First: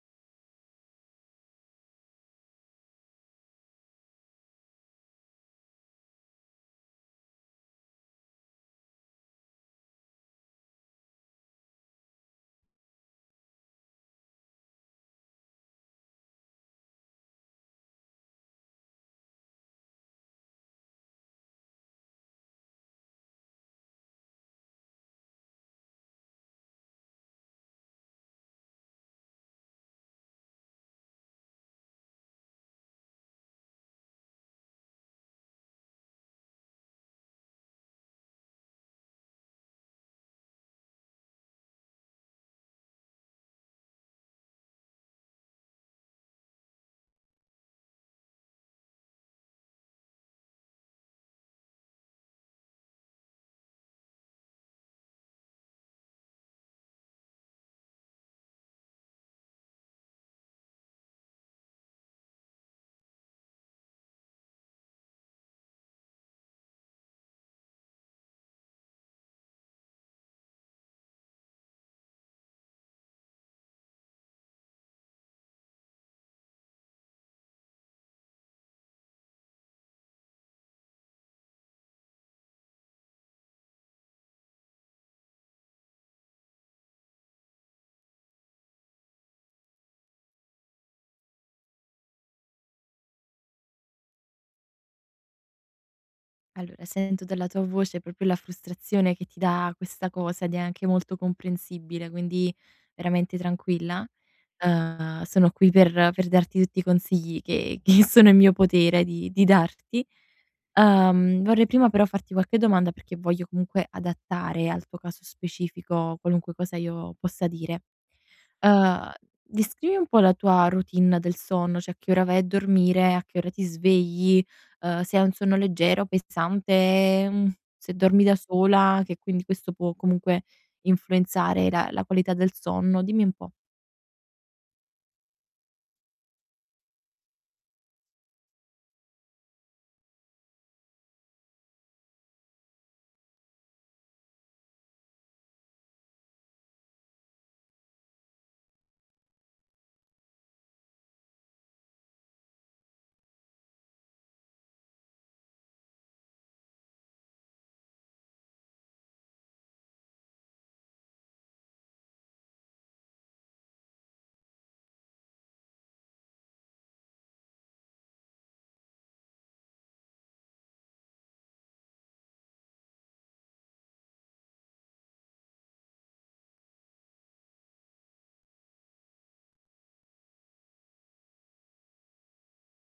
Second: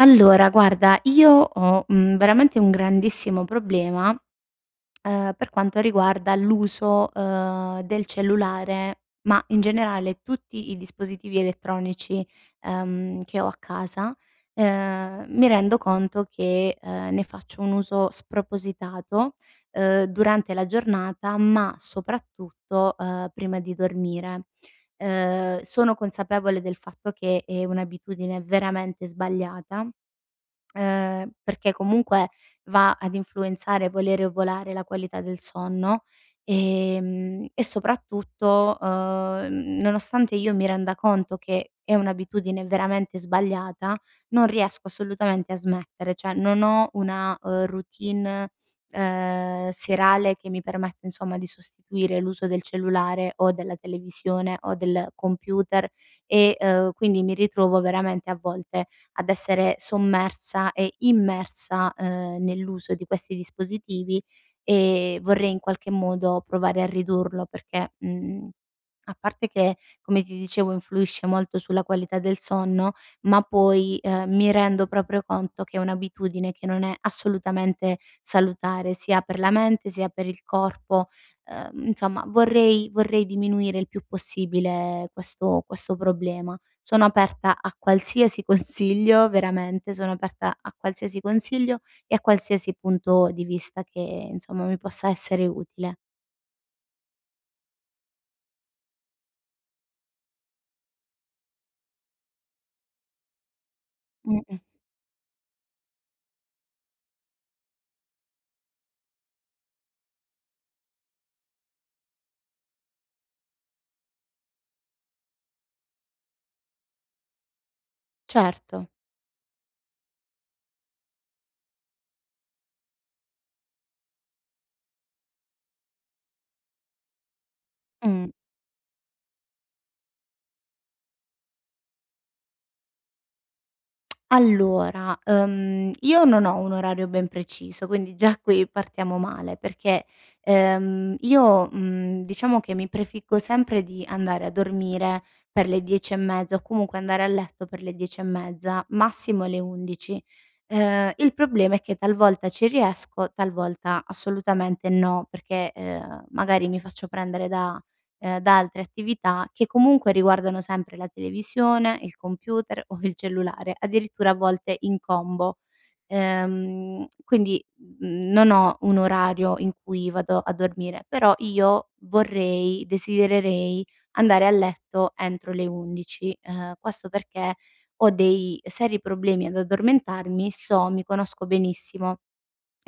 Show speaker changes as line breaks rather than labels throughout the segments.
Allora, guarda, io ho, mhmm, veramente un grandissimo problema, ehm, per quanto riguarda l'uso, ehm, del cellulare. Ma in generale tutti i dispositivi elettronici, ehm, che ho a casa. Ehm, mi rendo conto che, uhm, ne faccio un uso spropositato, uhm, durante la giornata, ma soprattutto, uhm, prima di dormire. Uhm, sono consapevole del fatto che è un'abitudine veramente sbagliata, uhm, perché comunque va ad influenzare, volere o volare, la qualità del sonno, ehm, e soprattutto, uhm, n nonostante io mi renda conto che è un'abitudine veramente sbagliata, non riesco assolutamente a smettere. Cioè non ho una, ehm, routine, uhm, serale che mi permette, insomma, di sostituire l'uso del cellulare o della televisione o del computer e, uhm, quindi mi ritrovo veramente a volte ad essere sommersa e immersa, uhm, nell'uso di questi dispositivi e vorrei in qualche modo provare a ridurlo perché, mhmm, a parte che, come ti dicevo, influisce molto sulla qualità del sonno, ma poi, ehm, mi rendo proprio conto che è un'abitudine che non è assolutamente salutare sia per la mente sia per il corpo. Uhm, insomma, vorrei vorrei diminuire il più possibile questo questo problema. Sono aperta a qualsiasi consiglio, veramente, sono aperta a qualsiasi consiglio e a qualsiasi punto di vista che, insomma, mi possa essere utile.
Allora, sento dalla tua voce proprio la frustrazione che ti dà questa cosa, ed è anche molto comprensibile, quindi veramente tranquilla.
Mh-mh.
Uhm, sono qui per per darti tutti i consigli che che sono in mio potere di di darti. Uhm, vorrei prima però farti qualche domanda perché voglio comunque adattare al tuo caso specifico qualunque cosa io possa dire.
Certo.
Uhm, descrivi un po' la tua routine del sonno, cioè che ora vai a dormire, a che ora ti svegli, uhm, se hai un sonno leggero, pensante, mhmm, se dormi
Mh.
da sola, che quindi questo può comunque influenzare la la qualità del sonno. Dimmi un po'.
Allora. Uhm, io non ho un orario ben preciso, quindi già qui partiamo male perché, ehm, io, mhmm, diciamo che mi prefiggo sempre di andare a dormire per le 10 e mezza o comunque andare a letto per le 10 e mezza, massimo le 11. Ehm, il problema è che talvolta ci riesco, talvolta assolutamente no, perché, ehm, magari mi faccio prendere da ehm, da altre attività, che comunque riguardano sempre la televisione, il computer o il cellulare, addirittura a volte in combo. Ehm, quindi, mhmm, non ho un orario in cui vado a dormire, però io vorrei desidererei andare a letto entro le 11. Ehm, questo perché ho dei seri problemi ad addormentarmi, so mi conosco benissimo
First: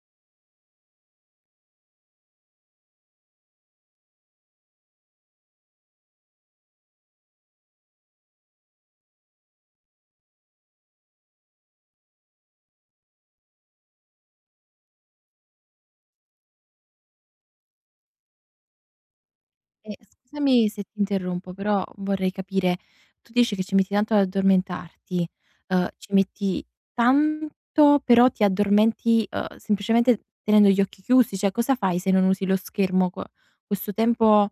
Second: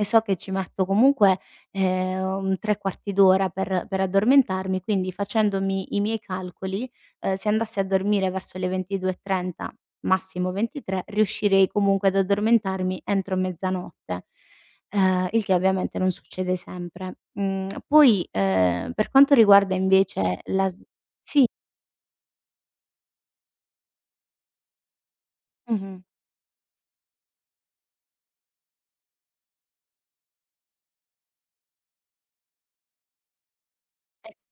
e so che ci metto comunque, ehm, un 3/4 d'ora per per addormentarmi, quindi facendomi i miei calcoli, uhm, se andassi a dormire verso le 22:30, massimo 23, riuscirei comunque ad addormentarmi entro mezzanotte, uhm, il che ovviamente non succede sempre. Mhmm, poi, ehm, per quanto riguarda
Eh,
invece la
scusami
sv
se ti
sì.
interrompo, però vorrei capire. Tu dici che ci metti tanto ad addormentarti, uhm,
Mh-mh.
ci metti tanto, però ti addormenti, uhm, semplicemente tenendo gli occhi chiusi? Cioè, cosa fai se non usi lo schermo qu questo
Eh.
tempo,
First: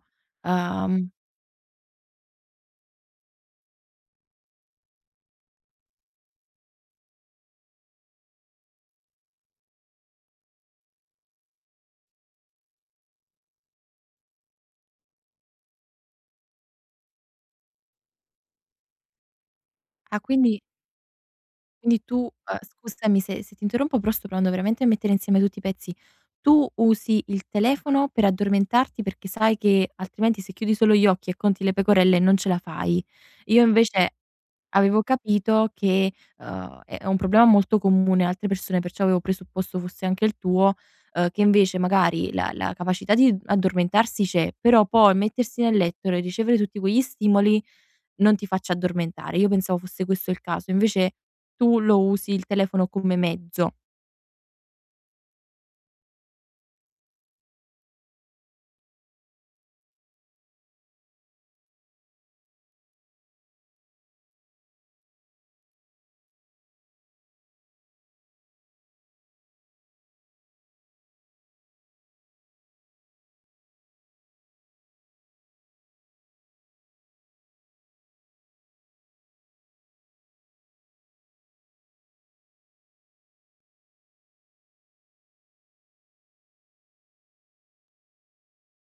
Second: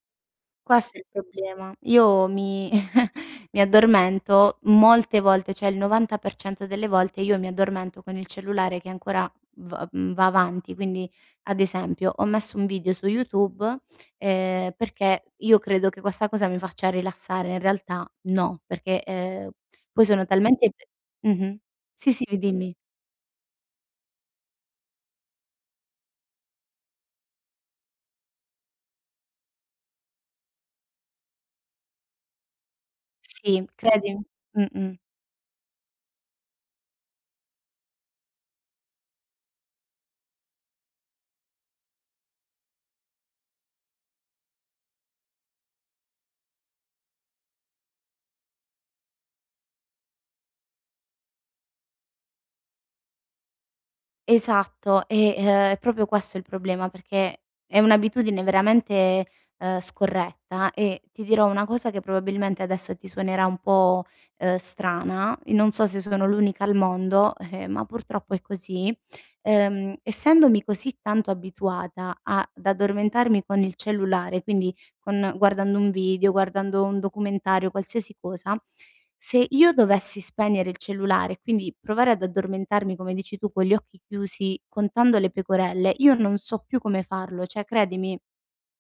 Questo è il
uhm
problema. Io mi mi addormento molte volte cioè il 90% delle volte io mi addormento con il cellulare che ancora v mhmm, va avanti. Quindi ad esempio: ho messo un video su YouTube, ehm, perché io credo che questa cosa mi faccia rilassare, in realtà no, perché, ehm, poi
Ah,
sono
quindi
talmente Mh-mh.
quindi
Sì,
tu
sì, mi
uhm,
dimmi.
scusami se se ti interrompo, però sto provando veramente a mettere insieme tutti i pezzi. Tu usi il telefono per addormentarti perché sai che altrimenti se chiudi solo gli occhi e conti le pecorelle non ce la fai. Io
Sì
invece
credim Mh-mh.
avevo capito che, uhm, è è un problema molto comune a altre persone, perciò avevo presupposto fosse anche il tuo, uhm, che invece magari la la capacità di addormentarsi c'è, però poi mettersi nel letto re ricevere tutti quegli stimoli non ti faccia addormentare. Io pensavo fosse questo il caso, invece tu lo usi il telefono come mezzo.
Esatto, e, ehm, è proprio questo il problema perché è un'abitudine veramente, uhm, scorretta e ti dirò una cosa che probabilmente adesso ti suonerà un po', uhm, strana, i non so se sono l'unica al mondo, eh, ma purtroppo è così, uhm, essendomi così tanto abituata a d'addormentarmi con il cellulare, quindi con guardando un video, guardando un documentario, qualsiasi cosa, se io dovessi spegnere il cellulare e quindi provare ad addormentarmi, come dici tu, con gli occhi chiusi, contando le pecorelle, io non so più come farlo, cioè credimi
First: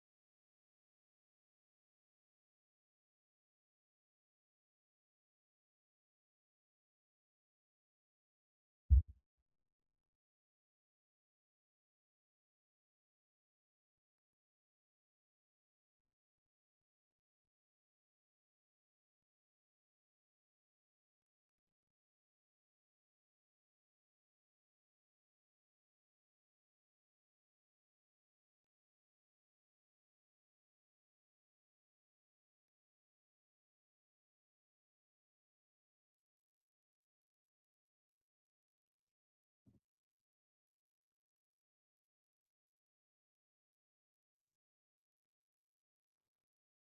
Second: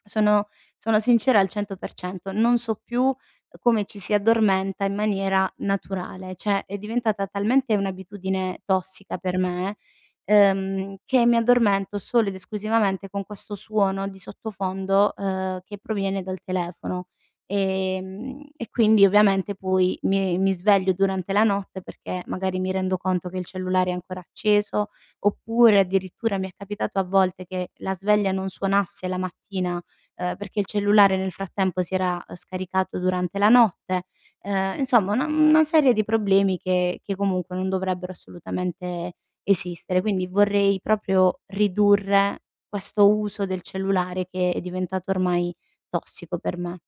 sono sono sincera al 100%, non so più, uhm, come ci si addormenta in maniera naturale. Cioè è diventata talmente un'abitudine tossica per me, ehm, che mi addormento solo ed esclusivamente con questo suono di sottofondo, uhm, che proviene dal telefono, ehm, e quindi ovviamente poi mi mi sveglio durante la notte perché magari mi rendo conto che il cellulare è ancora acceso, oppure addirittura mi è capitato a volte che la sveglia non suonasse la mattina, uhm, perché il cellulare nel frattempo si era, uhm, scaricato durante la notte. Ehm, insomma una mhmm, una serie di problemi che che comunque non dovrebbero assolutamente esistere. Quindi vorrei proprio ridurre questo uso del cellulare che è diventato ormai tossico per me.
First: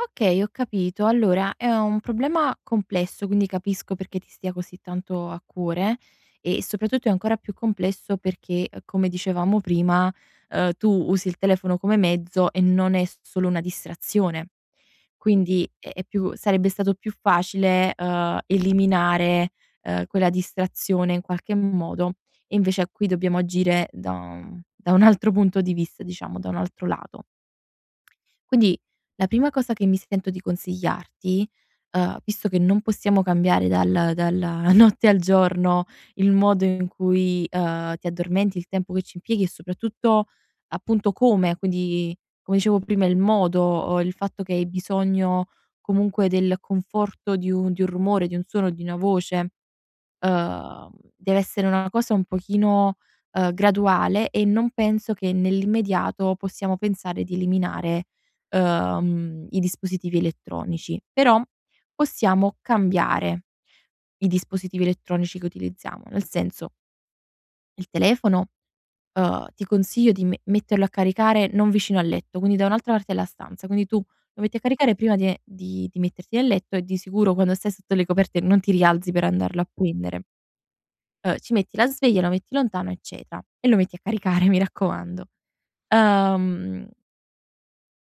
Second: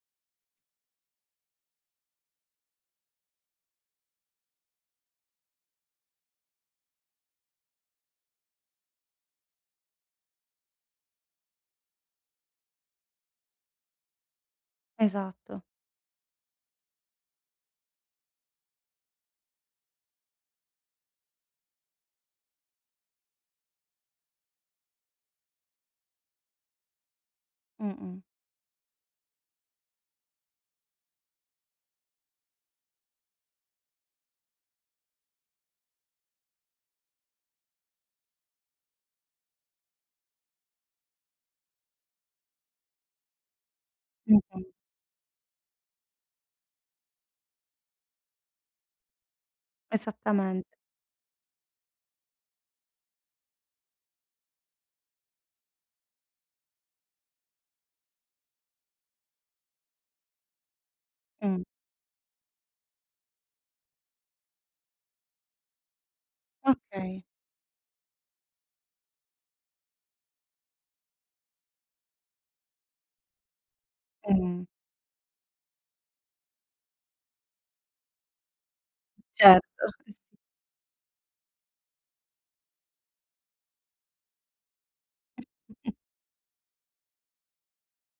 Okay, ho capito. Allora, è un problema complesso, quindi capisco perché ti stia così tanto a cuore, e soprattutto è ancora più complesso perché, uhm, come dicevamo prima, uhm, tu usi il telefono come mezzo e non è s solo una distrazione.
Esatto.
Quindi, è è più sarebbe stato più facile, uhm, eliminare, uhm, quella distrazione in qualche modo. E invece, a qui dobbiamo agire da da un altro punto di vista, diciamo, da un altro lato.
Mh-mh.
Quindi, la prima cosa che mi sento di consigliarti, uhm, visto che non possiamo cambiare dal dalla notte al giorno il modo in cui, uhm, ti addormenti, il tempo che ci impieghi, e soprattutto, appunto, come, quindi, come dicevo prima, il modo, uhm, il fatto che hai
Mh-mh.
bisogno, comunque, del conforto di un di un rumore, di un suono, di una voce.
Esattament
Uhm, deve essere una cosa un pochino, uhm, graduale e non penso che nell'immediato possiamo pensare di eliminare, uhm, i dispositivi elettronici. Però,
Mh.
possiamo cambiare i dispositivi elettronici che utilizziamo. Nel senso
Okay.
il telefono, uhm, ti consiglio di me metterlo a caricare non vicino al letto, quindi da un'altra parte della stanza. Quindi, tu lo metti a
Mh.
caricare prima di e di di metterti nel letto, e di sicuro, quando stai sotto le coperte, non ti rialzi per andarlo
Certo.
a prendere
[unintelligible]
uhm, ci metti la sveglia, lo metti lontano, eccetera, e lo metti a caricare, mi raccomando. Uhm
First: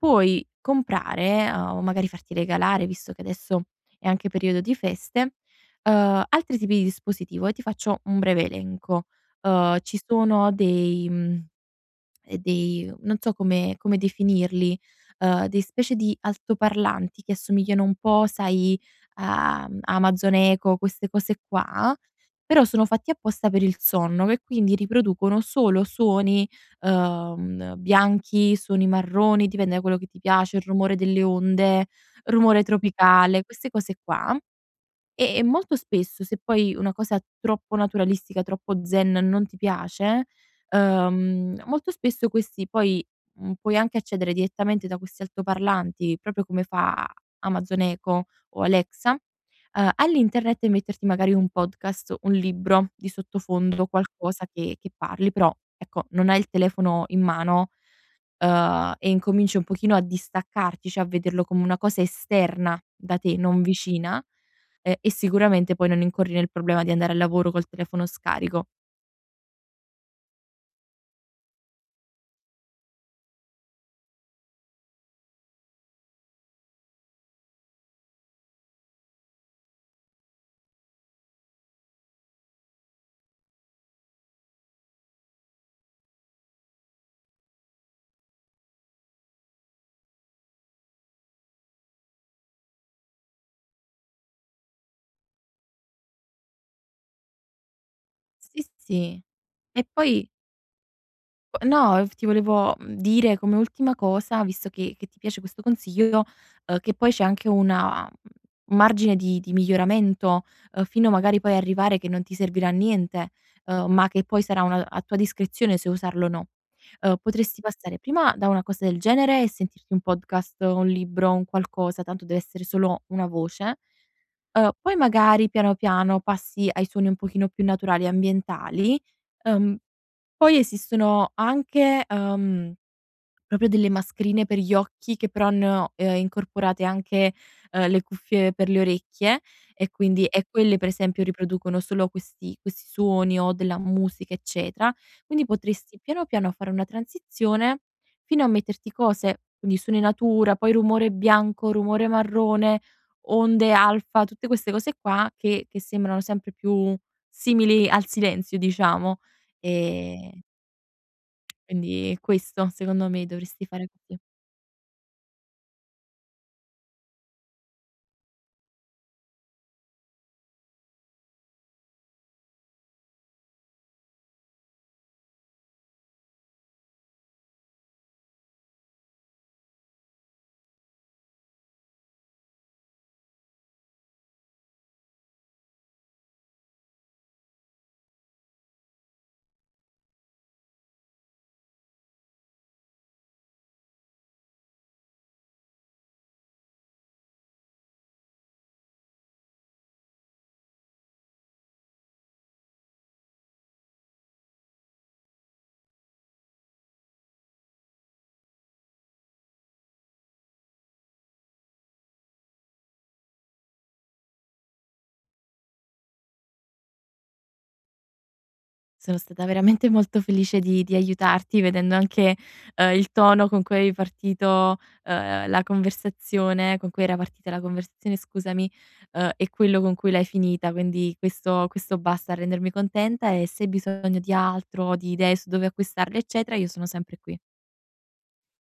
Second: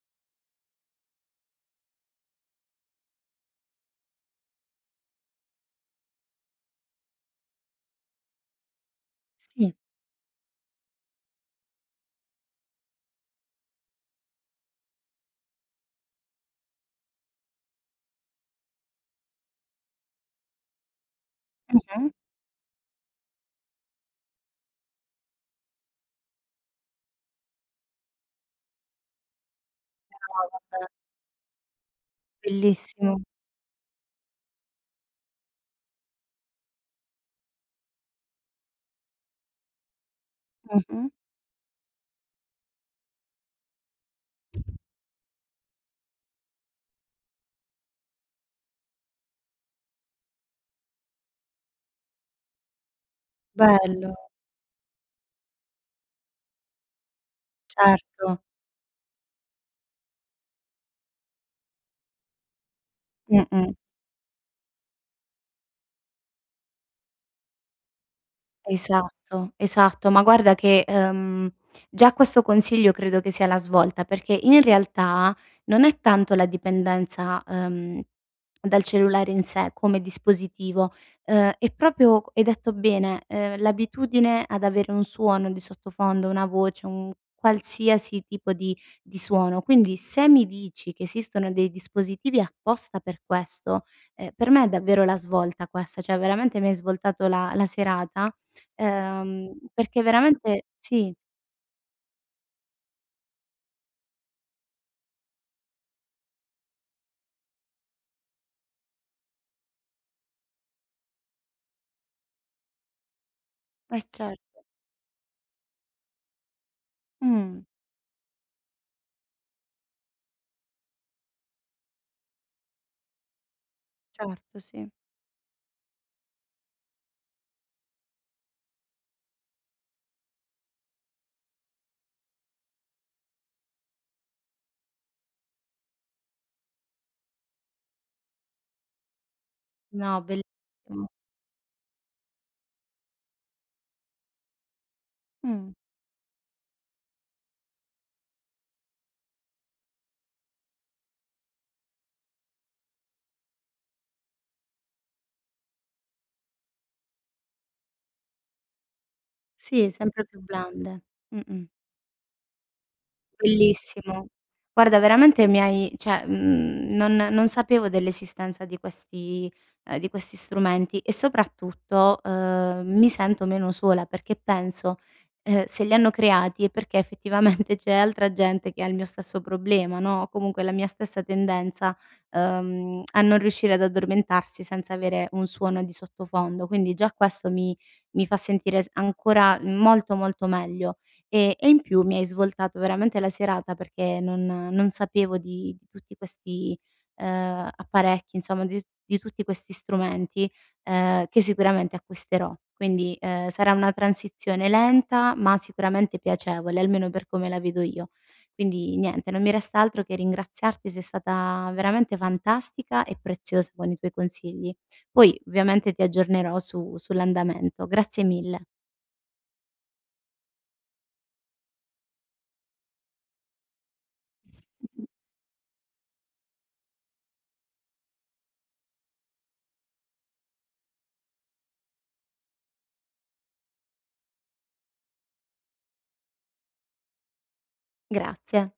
puoi comprare, uhm, o magari, farti regalare, visto che adesso è anche periodo di feste, uhm, altri tipi di dispositivo, e ti faccio un breve elenco.
Sì.
Uhm, ci sono dei mhmm, dei non so come come definirli, uhm, dei specie di altoparlanti che assomigliano un po', sai, a-mhmm, Amazon Echo, queste cose qua,
Mh-mh.
però, sono fatti apposta per il sonno, me quindi riproducono solo suoni, uhm, bianchi, suoni marroni, dipende da quello che ti
[unintelligible]
piace, il
Vabbè.
rumore delle onde, rumore
Bellissimo.
tropicale, queste cose qua. Ehm, e molto spesso, se poi una cosa troppo naturalistica, troppo zen, non ti piace,
Mh-mh.
uhm, molto spesso questi poi, mhmm, puoi anche accedere direttamente da questi altoparlanti, proprio come fa Amazon Echo o Alexa, uhm, all'internet e metterti magari un podcast, un libro di sottofondo,
Bello.
qualcosa che che parli. Però, ecco, non hai il telefono in mano,
Certo.
uhm, e incominci un pochino a distaccarti, cioè, a vederlo come una cosa esterna da te, non
Mh-mh.
vicina, uhm, e sicuramente poi non incorri nel problema di andare al lavoro col telefono scarico.
Esatto. Esatto. Ma, guarda che, uhm, già questo consiglio credo che sia la svolta perché, in realtà, non è tanto la dipendenza, uhm, dal cellulare in sé, come dispositivo. Uhm, è proprio, hai detto bene, uhm, l'abitudine ad avere un suono di sottofondo, una voce, un qualsiasi tipo di di suono. Quindi, se mi dici che esistono dei dispositivi apposta per questo, ehm, per me è davvero la svolta questa, cioè, veramente mi hai svoltato la la serata,
Sì, sì.
uhm,
E,
perché
poi
veramente sì.
No, f ti volevo, mhmm, dire come ultima cosa, visto che che ti piace questo consiglio, che poi c'è anche una, mhmm, margine di di miglioramento, uhm, fino, magari, poi a arrivare che non ti servirà niente, uhm,
Eh,
ma che
cer
poi sarà una a tua discrezione se usarlo o no. Uhm, potresti
Mh.
passare prima da una cosa del genere e sentirti un podcast, o un libro, o un qualcosa, tanto deve essere solo una voce,
Certo,
uhm,
sì.
poi, magari piano, piano, passi ai suoni un pochino più naturali e ambientali. Uhm, poi, esistono anche, uhm, proprio delle mascherine per gli occhi che, però, hanno, uhm, incorporate anche, uhm, le cuffie per le orecchie, e
No.
quindi e, quelle per
Bellissimo.
esempio riproducono solo questi questi suoni, o della musica, eccetera. Quindi,
Mh.
potresti piano, piano fare una transizione, fino a metterti cose, quindi, suoni natura, poi rumore bianco, rumore marrone, onde alfa, tutte queste cose qua, che che sembrano sempre più simili al silenzio, diciamo,
Sì, sempre più
ehm
blande. Mh-mh.
quindi questo, secondo me, dovresti fare così.
Bellissimo. Guarda, veramente mi hai cioè, mhmm, non non sapevo dell'esistenza di questi uhm, di questi strumenti, e soprattutto, uhm, mi sento meno sola perché penso, uhm, se li hanno creati è perché effettivamente, c'è altra gente che ha il mio stesso problema, no, o comunque la mia stessa tendenza, uhm, a non riuscire ad addormentarsi senza avere un suono di sottofondo. Quindi, già questo mi mi fa sentire s ancora molto, molto meglio. Ehm, e in più mi hai svoltato veramente la serata, perché non non sapevo di di tutti questi, uhm, apparecchi, insomm di t di tutti questi strumenti, uhm, che sicuramente acquisterò. Quindi, uhm, sarà una transizione lenta, ma sicuramente piacevole, almeno per come la vedo io. Quindi, niente, non mi resta altro che ringraziarti, sei stata veramente fantastica e preziosa con i tuoi consigli. Poi, ovviamente ti aggiornerò su sull'andamento. Grazie mille.
Sono stata veramente molto felice di di aiutarti, vedendo anche, uhm, il tono con cui avevi partito, uhm, la conversazione, con cui era partita la conversazione, scusami, uhm, e quello con cui l'hai finita. Quindi questo questo basta a rendermi contenta, e se hai bisogno di altro, di idee su dove acquistarli, eccetera, io sono sempre qui.
Grazie.